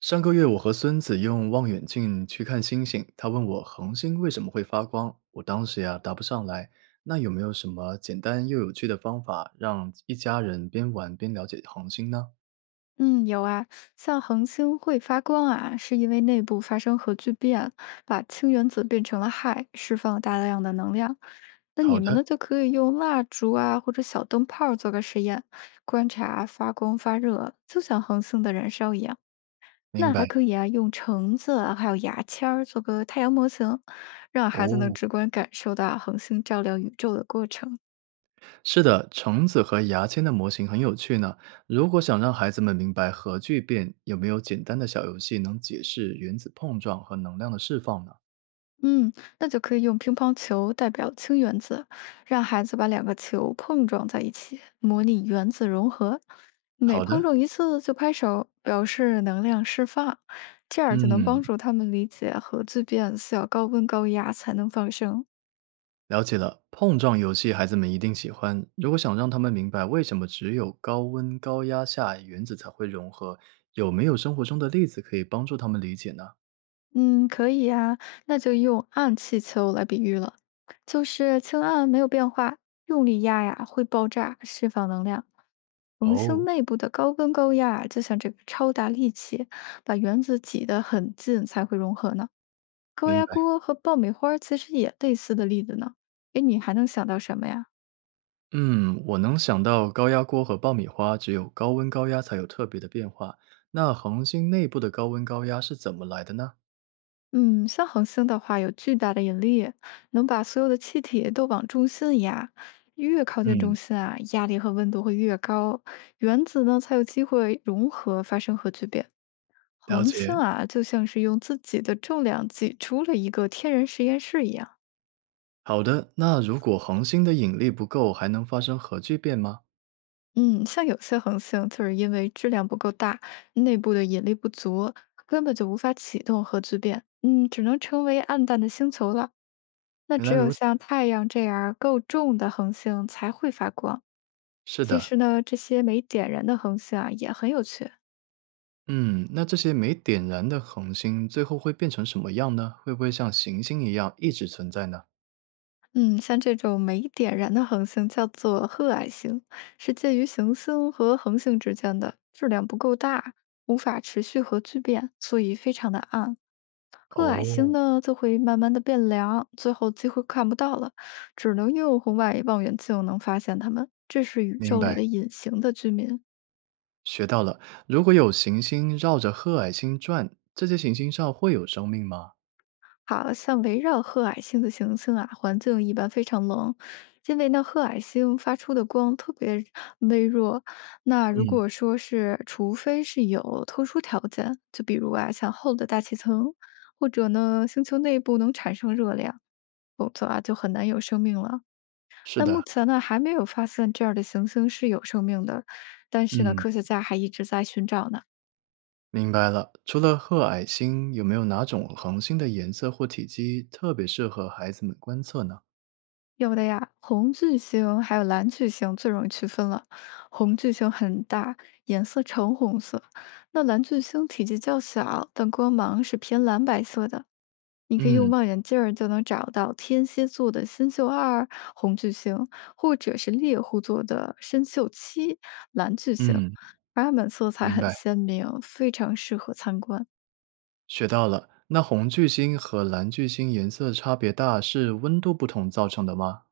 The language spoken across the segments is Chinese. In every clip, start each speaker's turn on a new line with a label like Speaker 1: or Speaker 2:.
Speaker 1: 上个月我和孙子用望远镜去看星星，他问我恒星为什么会发光，我当时呀答不上来。那有没有什么简单又有趣的方法，让一家人边玩边了解恒星呢？
Speaker 2: 嗯，有啊，像恒星会发光啊，是因为内部发生核聚变，把氢原子变成了氦，释放了大量的能量。那
Speaker 1: 好
Speaker 2: 你们
Speaker 1: 的。
Speaker 2: 呢，就可以用蜡烛啊或者小灯泡儿做个实验，观察发光发热，就像恒星的燃烧一样。
Speaker 1: 明
Speaker 2: 那还
Speaker 1: 白。
Speaker 2: 可以啊，用橙子啊还有牙签儿做个太阳模型，让孩子能
Speaker 1: 哦，
Speaker 2: 直观感受到恒星照亮宇宙的过程。
Speaker 1: 是的，橙子和牙签的模型很有趣呢。如果想让孩子们明白核聚变，有没有简单的小游戏能解释原子碰撞和能量的释放呢？
Speaker 2: 嗯，那就可以用乒乓球代表氢原子，让孩子把两个球碰撞在一起，模拟原子融合。每
Speaker 1: 好
Speaker 2: 碰
Speaker 1: 的。
Speaker 2: 撞一次就拍手，表示能量释放，这样就能
Speaker 1: 嗯，
Speaker 2: 帮助他们理解核聚变需要高温高压才能放生。
Speaker 1: 了解了，碰撞游戏孩子们一定喜欢。如果想让他们明白为什么只有高温高压下原子才会融合，有没有生活中的例子可以帮助他们理解呢？
Speaker 2: 嗯，可以呀，那就用暗气球来比喻了，就是氢暗没有变化，用力压呀会爆炸，释放能量。恒
Speaker 1: 哦。
Speaker 2: 星内部的高温高压就像这个超大力气，把原子挤得很近才会融合呢。高
Speaker 1: 明
Speaker 2: 压
Speaker 1: 白。
Speaker 2: 锅和爆米花儿其实也类似的例子呢。哎，你还能想到什么呀？
Speaker 1: 嗯，我能想到高压锅和爆米花只有高温高压才有特别的变化。那恒星内部的高温高压是怎么来的呢？
Speaker 2: 嗯，像恒星的话，有巨大的引力，能把所有的气体都往中心压。越靠近中
Speaker 1: 嗯，
Speaker 2: 心啊，压力和温度会越高，原子呢才有机会融合，发生核聚变。
Speaker 1: 了
Speaker 2: 恒星
Speaker 1: 解。
Speaker 2: 啊，就像是用自己的重量挤出了一个天然实验室一样。
Speaker 1: 好的，那如果恒星的引力不够，还能发生核聚变吗？
Speaker 2: 嗯，像有些恒星就是因为质量不够大，内部的引力不足，根本就无法启动核聚变。嗯，只能成为暗淡的星球了。那
Speaker 1: 原来
Speaker 2: 只有
Speaker 1: 如
Speaker 2: 像
Speaker 1: 此。
Speaker 2: 太阳这样够重的恒星才会发光。
Speaker 1: 是
Speaker 2: 其
Speaker 1: 的。
Speaker 2: 实呢，这些没点燃的恒星啊也很有趣。
Speaker 1: 嗯，那这些没点燃的恒星最后会变成什么样呢？会不会像行星一样一直存在呢？
Speaker 2: 嗯，像这种没点燃的恒星叫做褐矮星，是介于行星和恒星之间的，质量不够大，无法持续核聚变，所以非常的暗。褐矮星
Speaker 1: 哦，
Speaker 2: 呢就会慢慢的变凉，最后几乎看不到了，只能用红外望远镜能发现它们。这是宇
Speaker 1: 明
Speaker 2: 宙里
Speaker 1: 白，
Speaker 2: 的隐形的居民。
Speaker 1: 学到了。如果有行星绕着褐矮星转，这些行星上会有生命吗？
Speaker 2: 好像围绕褐矮星的行星啊，环境一般非常冷，因为呢，褐矮星发出的光特别微弱。那如
Speaker 1: 嗯，
Speaker 2: 果说是，除非是有特殊条件，就比如啊，像厚的大气层，或者呢，星球内部能产生热量，否则啊，就很难有生命了。
Speaker 1: 是
Speaker 2: 那目
Speaker 1: 的。
Speaker 2: 前呢，还没有发现这样的行星是有生命的，但是呢，
Speaker 1: 嗯，
Speaker 2: 科学家还一直在寻找呢。
Speaker 1: 明白了。除了褐矮星，有没有哪种恒星的颜色或体积特别适合孩子们观测呢？
Speaker 2: 有的呀，红巨星还有蓝巨星最容易区分了。红巨星很大，颜色橙红色；那蓝巨星体积较小，但光芒是偏蓝白色的。你可以用
Speaker 1: 嗯
Speaker 2: 望远镜儿就能找到天蝎座的新宿二红巨星，或者是猎户座的深宿七蓝巨星，
Speaker 1: 嗯，
Speaker 2: 它们色彩
Speaker 1: 明
Speaker 2: 很
Speaker 1: 白，
Speaker 2: 鲜明，非常适合参观。
Speaker 1: 学到了。那红巨星和蓝巨星颜色差别大，是温度不同造成的吗？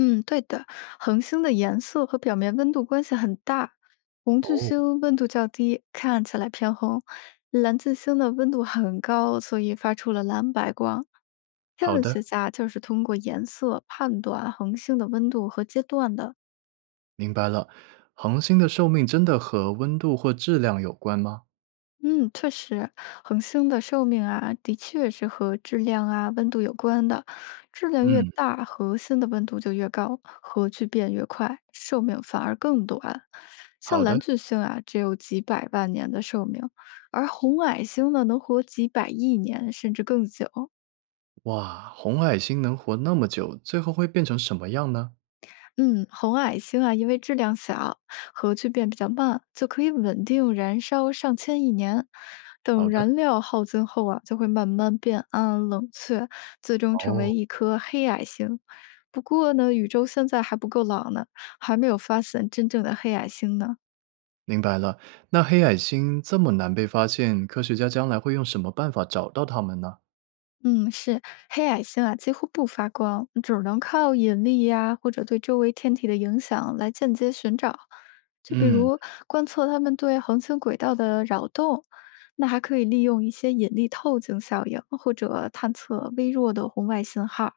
Speaker 2: 嗯，对的，恒星的颜色和表面温度关系很大。红巨
Speaker 1: 哦，
Speaker 2: 星温度较低，看起来偏红；蓝巨星的温度很高，所以发出了蓝白光。天
Speaker 1: 好
Speaker 2: 文
Speaker 1: 的，
Speaker 2: 学家就是通过颜色判断恒星的温度和阶段的。
Speaker 1: 明白了。恒星的寿命真的和温度或质量有关吗？
Speaker 2: 嗯，确实，恒星的寿命啊，的确是和质量啊、温度有关的。质量越
Speaker 1: 嗯，
Speaker 2: 大，核心的温度就越高，核聚变越快，寿命反而更短。像
Speaker 1: 好的。
Speaker 2: 蓝巨星啊，只有几百万年的寿命，而红矮星呢，能活几百亿年甚至更久。
Speaker 1: 哇，红矮星能活那么久，最后会变成什么样呢？
Speaker 2: 嗯，红矮星啊，因为质量小，核聚变比较慢，就可以稳定燃烧上千亿年。
Speaker 1: 好
Speaker 2: 等
Speaker 1: 的。
Speaker 2: 燃料耗尽后啊，就会慢慢变暗、冷却，最终成
Speaker 1: 哦，
Speaker 2: 为一颗黑矮星。不过呢，宇宙现在还不够老呢，还没有发现真正的黑矮星呢。
Speaker 1: 明白了。那黑矮星这么难被发现，科学家将来会用什么办法找到它们呢？
Speaker 2: 嗯，是黑矮星啊，几乎不发光，只能靠引力呀、或者对周围天体的影响来间接寻找。就比
Speaker 1: 嗯，
Speaker 2: 如观测它们对恒星轨道的扰动，那还可以利用一些引力透镜效应，或者探测微弱的红外信号。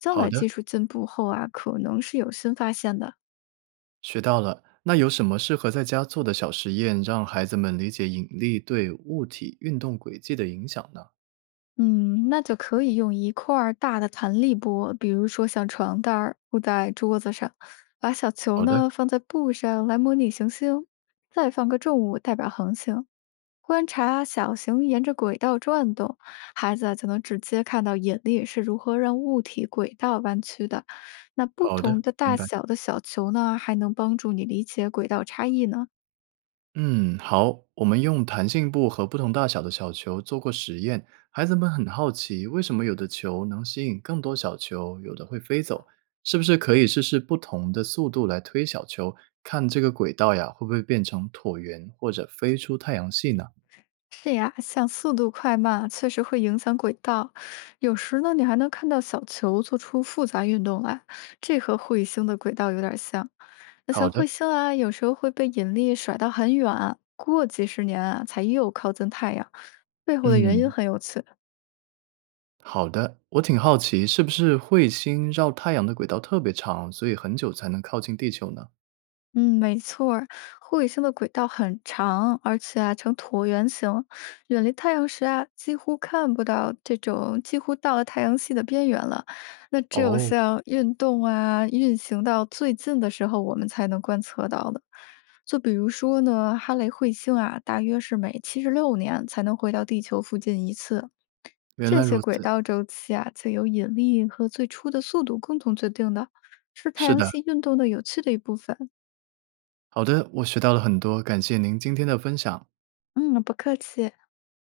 Speaker 2: 将
Speaker 1: 好
Speaker 2: 来
Speaker 1: 的，
Speaker 2: 技术进步后啊，可能是有新发现的。
Speaker 1: 学到了。那有什么适合在家做的小实验，让孩子们理解引力对物体运动轨迹的影响呢？
Speaker 2: 嗯，那就可以用一块儿大的弹力波，比如说像床单儿铺在桌子上，把小球
Speaker 1: 好的，
Speaker 2: 呢放在布上来模拟行星，再放个重物代表恒星，观察小型沿着轨道转动，孩子啊就能直接看到引力是如何让物体轨道弯曲的。那不
Speaker 1: 好
Speaker 2: 同
Speaker 1: 的，
Speaker 2: 的
Speaker 1: 明
Speaker 2: 大
Speaker 1: 白。
Speaker 2: 小的小球呢，还能帮助你理解轨道差异呢。
Speaker 1: 嗯，好，我们用弹性布和不同大小的小球做过实验，孩子们很好奇，为什么有的球能吸引更多小球，有的会飞走？是不是可以试试不同的速度来推小球，看这个轨道呀，会不会变成椭圆或者飞出太阳系呢？
Speaker 2: 是呀，像速度快慢确实会影响轨道，有时呢你还能看到小球做出复杂运动来，这和彗星的轨道有点像。那
Speaker 1: 好
Speaker 2: 像
Speaker 1: 的。
Speaker 2: 彗星啊，有时候会被引力甩到很远，过几十年啊才又靠近太阳，背后的原因
Speaker 1: 嗯，
Speaker 2: 很有趣。
Speaker 1: 好的，我挺好奇，是不是彗星绕太阳的轨道特别长，所以很久才能靠近地球呢？
Speaker 2: 嗯，没错儿，护卫星的轨道很长，而且啊呈椭圆形，远离太阳时啊几乎看不到这种几乎到了太阳系的边缘了。那只有
Speaker 1: 哦，
Speaker 2: 像运动啊运行到最近的时候，我们才能观测到的。就比如说呢，哈雷彗星啊，大约是每76年才能回到地球附近一次。
Speaker 1: 原来
Speaker 2: 这些
Speaker 1: 如
Speaker 2: 轨
Speaker 1: 此，
Speaker 2: 道周期啊，则由引力和最初的速度共同决定的，是太
Speaker 1: 是
Speaker 2: 阳
Speaker 1: 的，
Speaker 2: 系运动的有趣的一部分。
Speaker 1: 好的，我学到了很多，感谢您今天的分享。
Speaker 2: 嗯，不客气。